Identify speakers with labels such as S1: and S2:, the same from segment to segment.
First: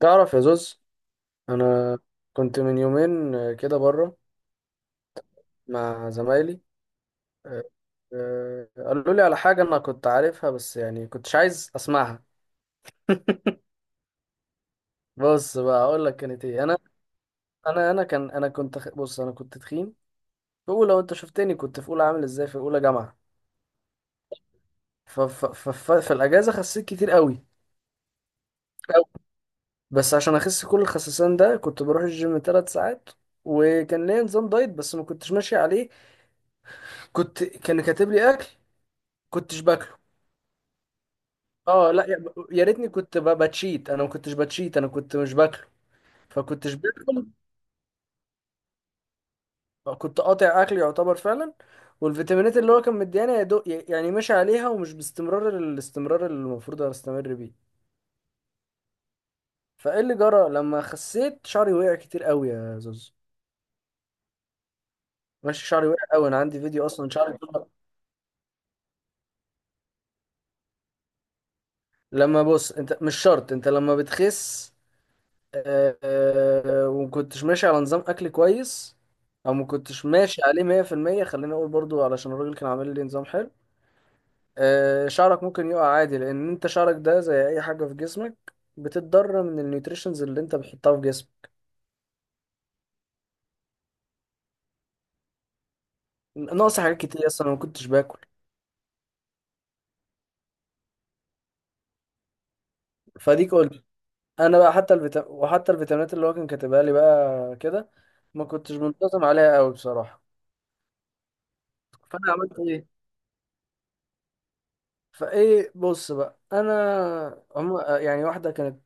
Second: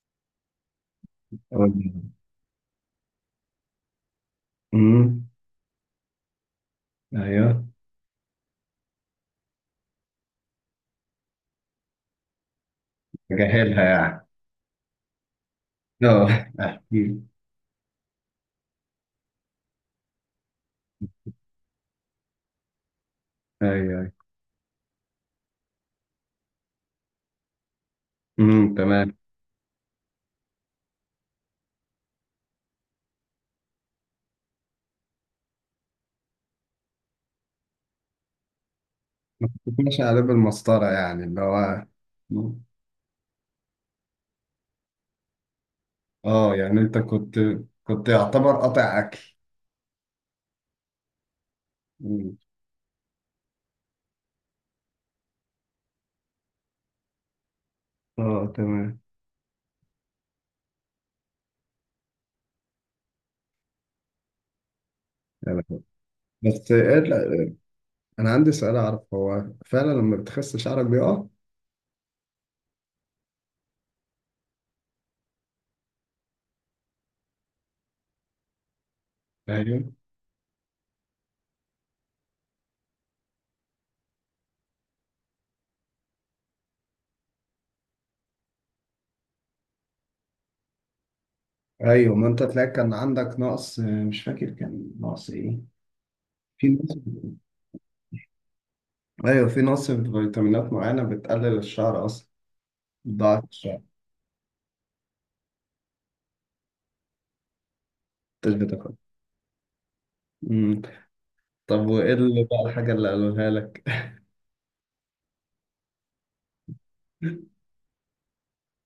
S1: تعرف يا زوز، انا
S2: امم.
S1: كنت من يومين، كده بره مع زمايلي. آه،
S2: ايوه،
S1: قالوا لي على حاجه انا كنت عارفها بس يعني كنتش عايز اسمعها.
S2: جاهلها يعني.
S1: بص بقى اقول لك
S2: اه،
S1: كانت ايه. انا
S2: احكي.
S1: انا انا كان انا كنت خ- بص انا كنت تخين في اولى. وانت شفتني كنت في اولى عامل ازاي، في اولى جامعه.
S2: ايوه، ايوه.
S1: ف ف ف ف في الاجازه خسيت كتير قوي
S2: امم،
S1: أوي.
S2: تمام.
S1: بس عشان اخس كل الخسسان ده، كنت بروح الجيم 3 ساعات، وكان ليا نظام دايت بس ما كنتش ماشي عليه. كان كاتب لي اكل،
S2: ما
S1: كنتش
S2: كنتش
S1: باكله.
S2: على باب المسطره، يعني اللي هو.
S1: اه، لا، يا ريتني كنت بتشيت. انا ما كنتش بتشيت، انا كنت مش باكله.
S2: اه،
S1: فكنتش
S2: يعني انت
S1: باكل.
S2: كنت يعتبر قاطع اكل.
S1: كنت قاطع اكل يعتبر فعلا.
S2: مم.
S1: والفيتامينات اللي هو كان مديانا يا دوب يعني ماشي عليها، ومش باستمرار، الاستمرار اللي المفروض استمر بيه.
S2: اه تمام.
S1: فايه اللي جرى؟ لما خسيت، شعري وقع كتير قوي يا زوز.
S2: يا
S1: ماشي،
S2: لهوي.
S1: شعري وقع قوي، انا عندي
S2: بس
S1: فيديو
S2: إيه
S1: اصلا شعري طلع-.
S2: انا عندي سؤال، اعرف هو فعلا لما بتخس شعرك بيقع؟
S1: لما بص، انت مش شرط انت لما بتخس، ومكنتش ماشي على نظام اكل كويس، او
S2: ايوه،
S1: مكنتش ماشي عليه 100%. خليني اقول برضو علشان الراجل كان عامل لي نظام حلو. شعرك ممكن يقع عادي، لان انت شعرك ده زي اي حاجه في جسمك بتتضرر من النيوتريشنز اللي انت بتحطها في جسمك.
S2: ايوه. ما انت تلاقي كان عندك نقص، مش فاكر كان نقص ايه. في
S1: ناقص حاجات
S2: نقص.
S1: كتير اصلا، أنا ما كنتش باكل.
S2: ايوه، في نقص في فيتامينات معينه بتقلل الشعر اصلا. ضاعت
S1: فديك
S2: شوية،
S1: قلت، انا بقى، وحتى الفيتامينات اللي هو كان كاتبها لي بقى كده ما
S2: مش
S1: كنتش
S2: بتاخد.
S1: منتظم عليها قوي بصراحه.
S2: مم. طب وايه
S1: فانا
S2: اللي
S1: عملت
S2: بقى
S1: ايه؟
S2: الحاجة اللي قالوها لك؟
S1: فايه، بص بقى، انا هم يعني واحده كانت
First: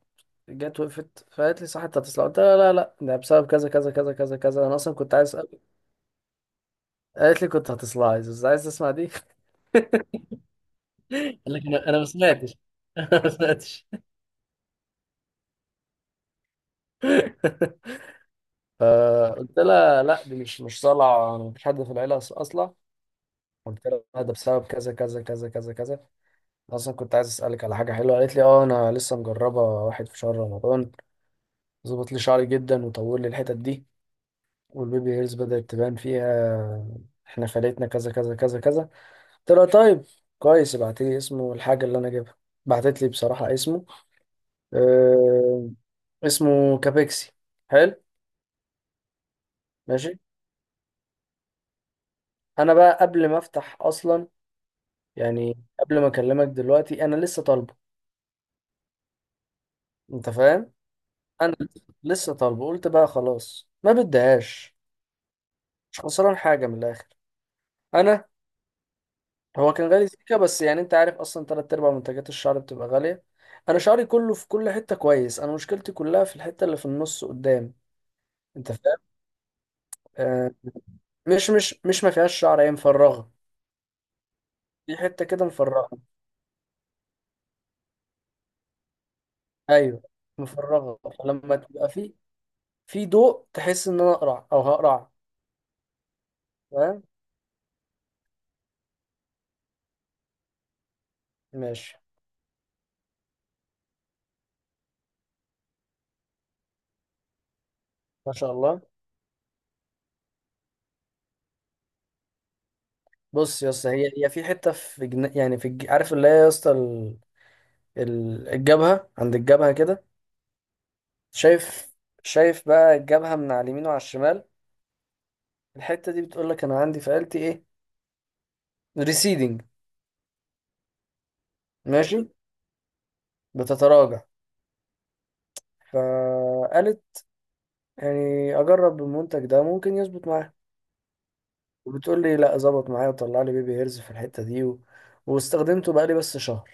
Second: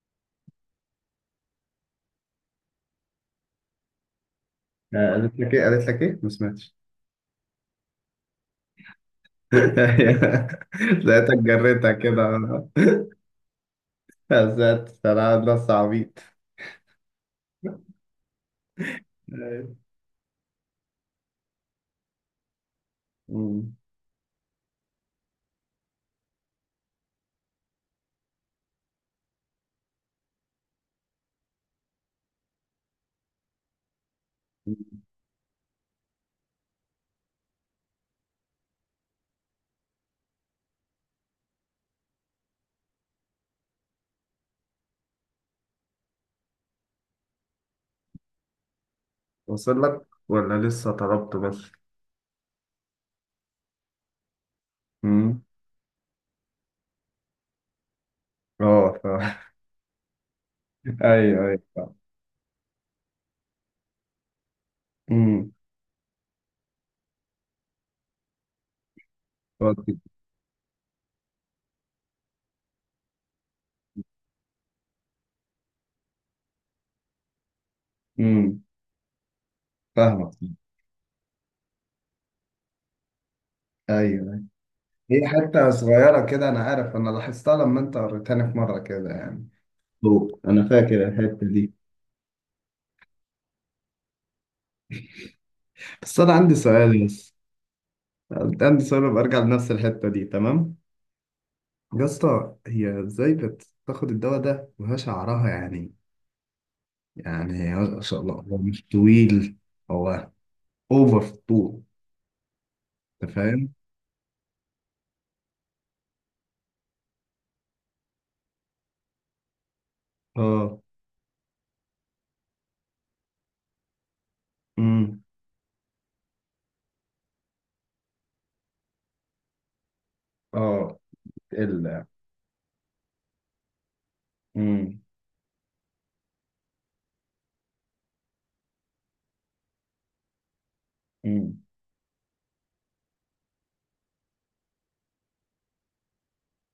S1: جت وقفت فقالت لي، صح انت هتصلع؟ قلت لها لا لا، ده بسبب كذا كذا كذا كذا كذا، انا اصلا
S2: آه،
S1: كنت عايز
S2: قالت لك
S1: أسأل.
S2: ايه؟ قالت لك ايه؟ ما سمعتش.
S1: قالت لي كنت هتصلع، عايز تسمع دي.
S2: لقيتك
S1: قال لك انا
S2: جريتها
S1: انا ما
S2: كده.
S1: سمعتش انا ما سمعتش.
S2: ذات انا نص عبيط.
S1: فقلت
S2: أيوة.
S1: لها لا، دي مش صلع، انا مفيش حد في العيله اصلا.
S2: مم.
S1: قلت لها لا، ده بسبب كذا كذا كذا كذا كذا. أنا اصلا كنت عايز اسالك على حاجه حلوه. قالت لي اه، انا لسه مجربه واحد في شهر رمضان، ظبط لي شعري جدا، وطول لي الحتت دي، والبيبي هيرز بدات تبان فيها، احنا فلتنا كذا كذا كذا كذا. طلع، طيب كويس، ابعت لي اسمه الحاجة اللي انا جايبها. بعتت لي بصراحة اسمه، آه اسمه كابيكسي. حلو،
S2: وصل لك
S1: ماشي.
S2: ولا لسه طلبته بس؟
S1: انا بقى قبل ما افتح اصلا،
S2: مم.
S1: يعني قبل ما اكلمك دلوقتي، انا لسه طالبه.
S2: اه
S1: انت فاهم،
S2: ايوه،
S1: انا
S2: ايوه، فاهم.
S1: لسه طالبه، قلت بقى خلاص ما بديهاش.
S2: مم.
S1: مش خسران حاجة من الاخر. انا، هو كان
S2: فاهم.
S1: غالي سيكا، بس يعني انت عارف اصلا تلات ارباع منتجات الشعر بتبقى غالية. انا شعري كله في كل حتة كويس، انا مشكلتي كلها في الحتة اللي في النص قدام.
S2: مم.
S1: انت فاهم،
S2: فاهمك.
S1: آه، مش مش مش ما فيهاش شعر، هي مفرغه.
S2: ايوه، أيوه.
S1: في حته
S2: هي
S1: كده
S2: حتة
S1: مفرغه.
S2: صغيرة كده، انا عارف، انا لاحظتها لما انت وريتني في مرة كده يعني.
S1: ايوه،
S2: فوق، انا
S1: مفرغه،
S2: فاكر الحته
S1: فلما
S2: دي.
S1: تبقى في ضوء، تحس ان انا اقرع او هقرع.
S2: بس انا عندي
S1: فاهم،
S2: سؤال. بس عندي سؤال، ببقى ارجع لنفس الحته دي. تمام
S1: ماشي،
S2: يا اسطى، هي ازاي بتاخد الدواء ده وهي شعرها يعني، يعني ما شاء
S1: ما
S2: الله
S1: شاء
S2: هو
S1: الله.
S2: مش طويل. هو اوفر في الطول، انت
S1: بص يا
S2: فاهم.
S1: اسطى، هي هي في حته في جن... يعني في الج... عارف اللي هي يا اسطى، الجبهه، عند الجبهه كده.
S2: اه.
S1: شايف، شايف بقى الجبهه من على اليمين وعلى الشمال.
S2: امم.
S1: الحته دي بتقول لك انا عندي في آلتي ايه، ريسيدنج،
S2: اه. ال.
S1: ماشي، بتتراجع.
S2: امم.
S1: فقالت، يعني اجرب المنتج ده ممكن يظبط معايا.
S2: امم.
S1: وبتقول لي، لا ظبط معايا، وطلع لي بيبي هيرز في الحتة دي و... واستخدمته بقى لي بس شهر،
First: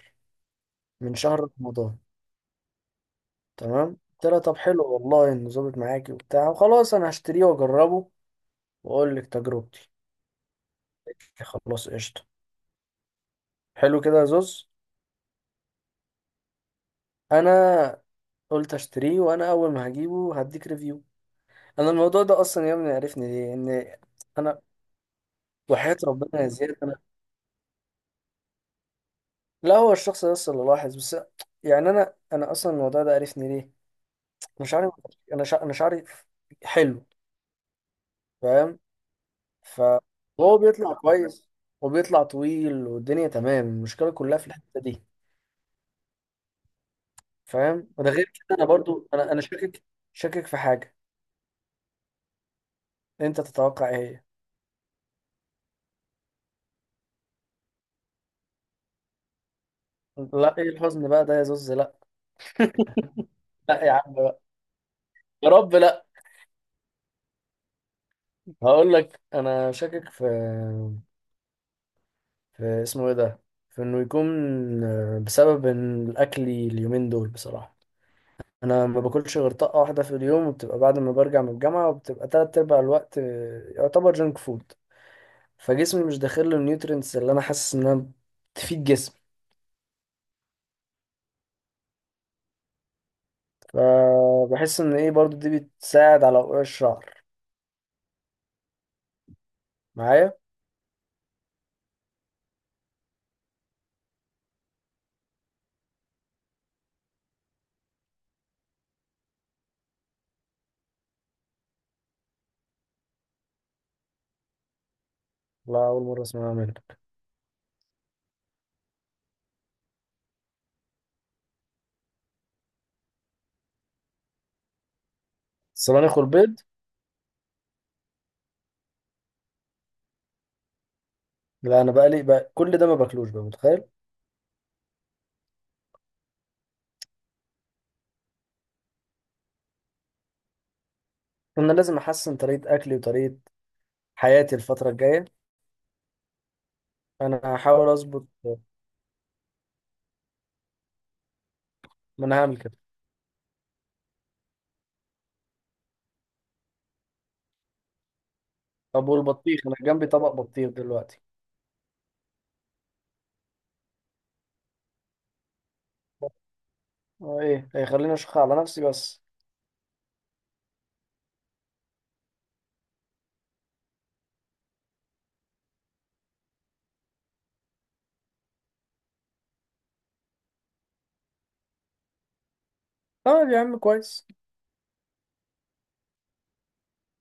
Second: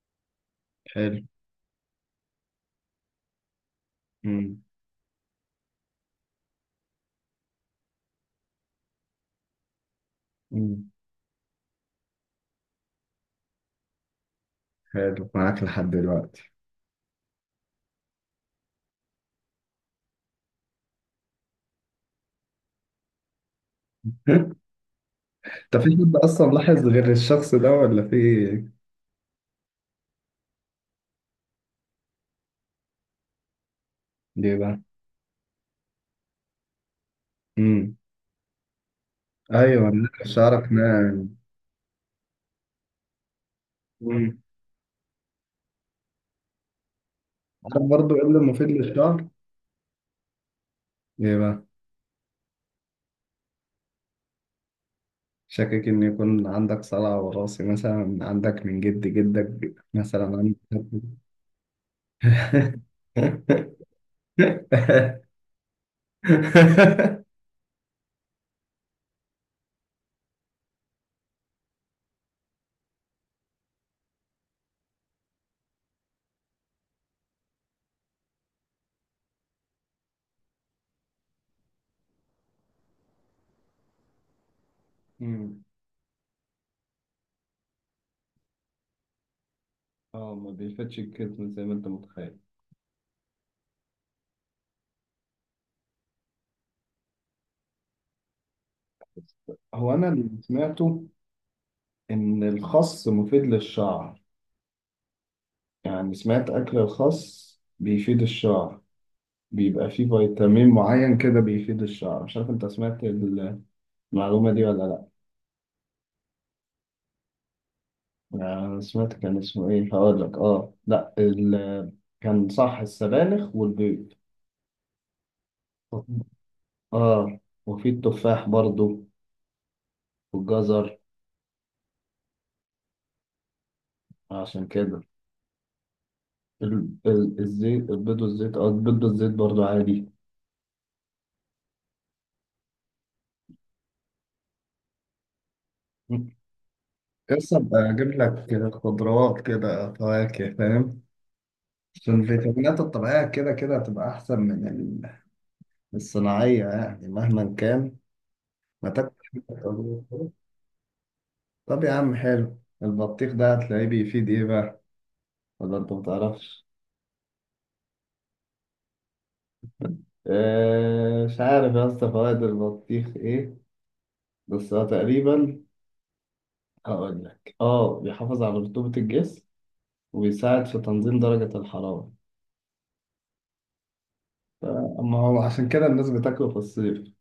S1: من
S2: حلو.
S1: شهر رمضان. تمام، قلت لها طب
S2: امم.
S1: حلو والله انه ظابط معاكي وبتاع، وخلاص انا هشتريه واجربه، واقول لك تجربتي.
S2: امم.
S1: خلاص قشطة، حلو كده يا زوز.
S2: حلو، معاك لحد دلوقتي؟
S1: انا قلت اشتريه، وانا اول ما هجيبه هديك ريفيو. انا الموضوع ده اصلا يا ابني عرفني ليه، ان انا،
S2: طب في
S1: وحياة
S2: حد
S1: ربنا يا
S2: اصلا
S1: زياد،
S2: لاحظ
S1: انا،
S2: غير الشخص ده ولا في؟
S1: لا هو الشخص ده اللي لاحظ بس. يعني انا اصلا الموضوع ده عرفني ليه.
S2: ليه
S1: انا
S2: بقى؟
S1: شعري، انا شعري حلو.
S2: امم.
S1: فاهم،
S2: ايوه،
S1: فهو
S2: شعرك
S1: بيطلع
S2: ناعم.
S1: كويس، وبيطلع طويل، والدنيا تمام، المشكله
S2: مم.
S1: كلها في الحته دي.
S2: عارف
S1: فاهم؟ وده
S2: برضو ايه
S1: غير
S2: اللي
S1: كده، انا
S2: مفيد
S1: برضو
S2: للشعر؟
S1: انا انا شاكك، شاكك في حاجه.
S2: ايه بقى؟
S1: انت تتوقع ايه؟
S2: شاكك ان يكون عندك صلع وراثي، مثلا عندك من جد جدك،
S1: هي
S2: مثلا عندك.
S1: لا، ايه الحزن بقى ده يا زوز؟ لا، لا يا عم بقى، يا رب لا. هقول لك انا شاكك في، في اسمه ايه ده، في انه يكون بسبب ان الاكل اليومين دول بصراحه، انا ما باكلش غير طاقه واحده في اليوم، وبتبقى بعد ما برجع من الجامعه، وبتبقى تلات ارباع الوقت يعتبر جنك فود.
S2: مم.
S1: فجسمي مش داخل له النيوترينتس اللي انا حاسس انها تفيد جسمي.
S2: اه، ما بيفتش الكتم زي ما انت متخيل.
S1: فبحس ان ايه، برضو دي بتساعد على وقوع الشعر
S2: بس هو انا
S1: معايا.
S2: اللي سمعته ان الخس مفيد للشعر، يعني سمعت اكل الخس بيفيد الشعر، بيبقى فيه فيتامين معين كده بيفيد الشعر. مش عارف انت سمعت المعلومة دي ولا.
S1: لا، اول مره اسمعها منك.
S2: أنا سمعت كان اسمه إيه، هقول لك. آه لأ، كان صح، السبانخ والبيض.
S1: الصبانخ والبيض.
S2: آه. وفي التفاح برضو، والجزر.
S1: لا، انا بقلي بقى كل ده ما باكلوش بقى، متخيل.
S2: عشان كده ال... الزيت. البيض والزيت. البيض والزيت برضو عادي.
S1: انا لازم احسن طريقه اكلي وطريقه حياتي الفتره الجايه. انا
S2: بس
S1: هحاول
S2: ابقى اجيب
S1: اظبط.
S2: لك خضروات كده، فواكه، فاهم. عشان
S1: ما انا هعمل كده.
S2: الفيتامينات الطبيعيه كده كده هتبقى احسن من الصناعيه، يعني مهما كان ما
S1: طب
S2: تاكل.
S1: والبطيخ، انا جنبي طبق بطيخ دلوقتي.
S2: طب يا عم حلو، البطيخ ده هتلاقيه بيفيد ايه بقى، ولا انت متعرفش؟
S1: اه، ايه؟ هيخليني اشخ على نفسي بس.
S2: آه، مش عارف يا اسطى فوائد البطيخ ايه، بس هو تقريبا، هقول لك، بيحافظ على رطوبة الجسم وبيساعد في تنظيم درجة الحرارة.
S1: طيب يا عم كويس.
S2: ما هو عشان كده الناس بتاكله في الصيف،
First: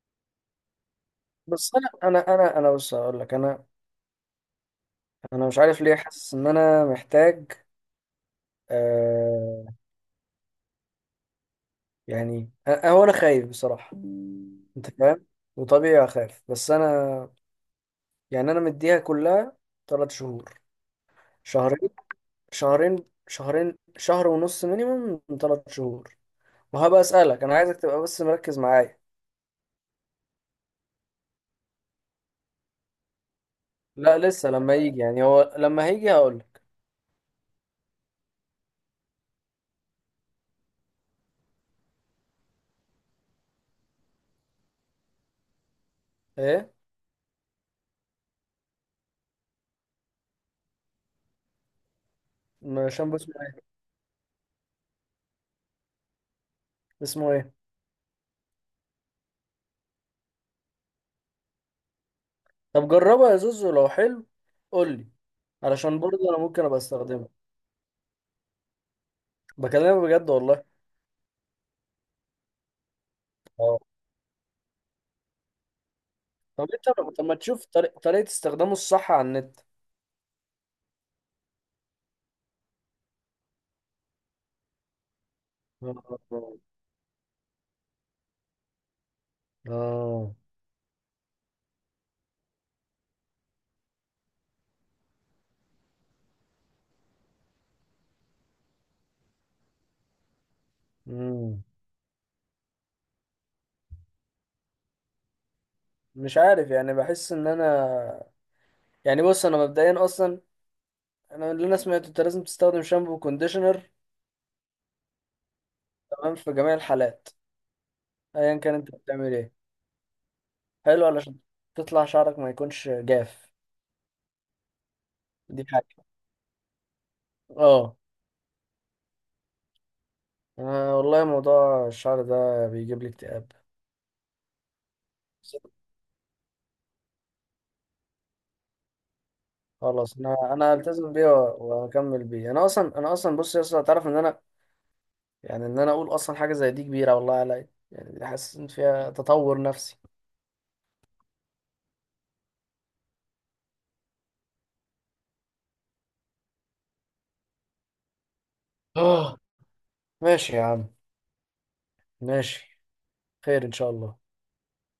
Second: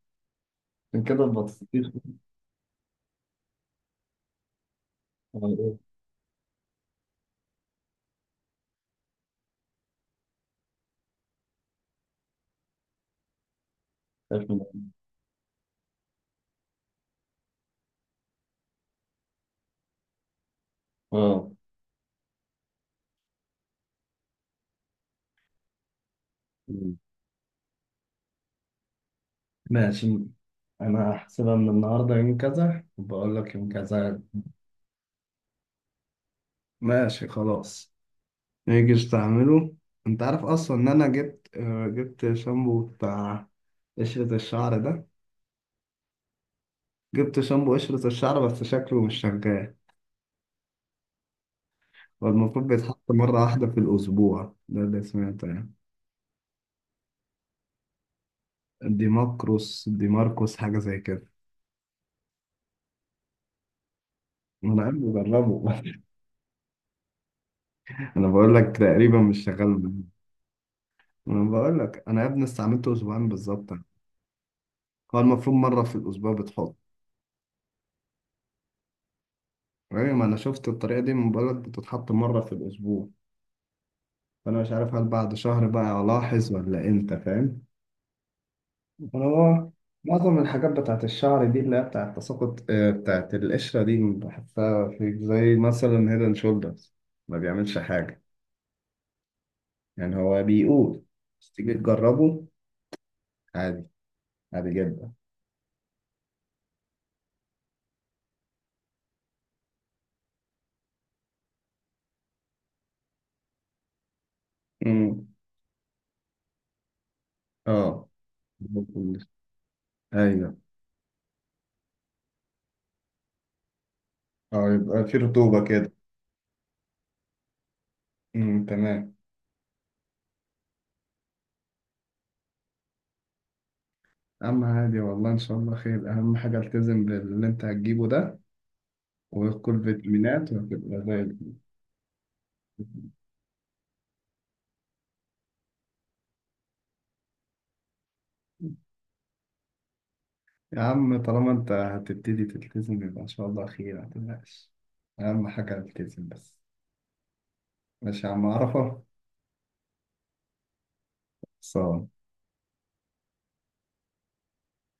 S2: عشان كده
S1: بس
S2: البطيخ.
S1: انا انا انا انا بص هقول لك، انا مش
S2: اه.
S1: عارف ليه، حاسس ان انا محتاج، آه يعني أ- أه، هو انا خايف بصراحه.
S2: خايف من.
S1: انت فاهم، وطبيعي اخاف، بس انا يعني انا مديها كلها 3 شهور،
S2: اه.
S1: شهرين، شهرين، شهرين، شهر ونص، مينيمم من 3 شهور.
S2: مم.
S1: وهبقى اسالك، انا عايزك تبقى بس مركز معايا.
S2: ماشي، انا هحسبها من النهارده يوم كذا، وبقول لك يوم
S1: لا
S2: كذا.
S1: لسه، لما يجي يعني، هو لما هيجي هقول لك.
S2: ماشي خلاص. نيجي استعمله. انت عارف اصلا ان انا جبت شامبو بتاع قشرة الشعر ده.
S1: ايه؟
S2: جبت شامبو قشرة الشعر، بس شكله مش شغال. والمفروض بيتحط
S1: عشان بس اسمه
S2: مرة
S1: ايه،
S2: واحدة في الأسبوع، ده اللي سمعته يعني.
S1: اسمه ايه.
S2: ديماكروس، ديماركوس، حاجة زي كده.
S1: طب جربها يا زوزو لو حلو،
S2: أنا يا
S1: قول لي،
S2: ابني جربه.
S1: علشان برضه انا ممكن ابقى استخدمه.
S2: أنا بقول لك تقريبا مش شغال
S1: بكلمك
S2: معايا.
S1: بجد والله.
S2: أنا بقول لك أنا يا ابني استعملته أسبوعين بالظبط يعني. هو المفروض مرة في الأسبوع
S1: طب
S2: بتحط.
S1: انت طب ما تشوف طريقة استخدامه الصح على النت.
S2: أيوة، ما أنا شفت الطريقة دي، من بقول لك بتتحط مرة في الأسبوع. فأنا مش عارف هل بعد شهر بقى ألاحظ
S1: اه.
S2: ولا إمتى، فاهم. هو
S1: اه.
S2: معظم الحاجات بتاعت الشعر دي اللي هي بتاعت تساقط، بتاعت القشرة دي، بحسها في زي مثلا هيدن شولدرز ما بيعملش حاجة. يعني هو بيقول، بس
S1: امم،
S2: تيجي تجربه عادي، عادي جدا.
S1: مش عارف يعني، بحس ان انا، يعني بص، انا مبدئيا اصلا، انا اللي انا سمعته، انت لازم تستخدم شامبو وكونديشنر
S2: امم.
S1: تمام في جميع الحالات،
S2: اه.
S1: ايا كان انت بتعمل ايه.
S2: ايوه.
S1: حلو، علشان تطلع شعرك ما يكونش جاف.
S2: اه، يبقى في
S1: دي
S2: رطوبة كده.
S1: حاجة. اه،
S2: تمام.
S1: انا والله موضوع الشعر ده بيجيب لي اكتئاب.
S2: اما عادي، والله ان شاء الله خير. اهم حاجة التزم باللي انت هتجيبه ده، وكل
S1: خلاص،
S2: فيتامينات،
S1: انا
S2: وهتبقى
S1: هلتزم
S2: زي
S1: بيه
S2: الفل.
S1: واكمل بيه. انا اصلا بص يا اسطى، تعرف ان انا، يعني ان انا اقول اصلا حاجه زي دي كبيره والله عليا، يعني دي حاسس ان فيها تطور نفسي.
S2: يا عم، طالما انت هتبتدي تلتزم، يبقى ان شاء الله خير، ما تقلقش. اهم حاجه التزم بس. ماشي يا عم، عرفه.
S1: اه، ماشي يا عم،
S2: صان
S1: ماشي، خير ان شاء الله.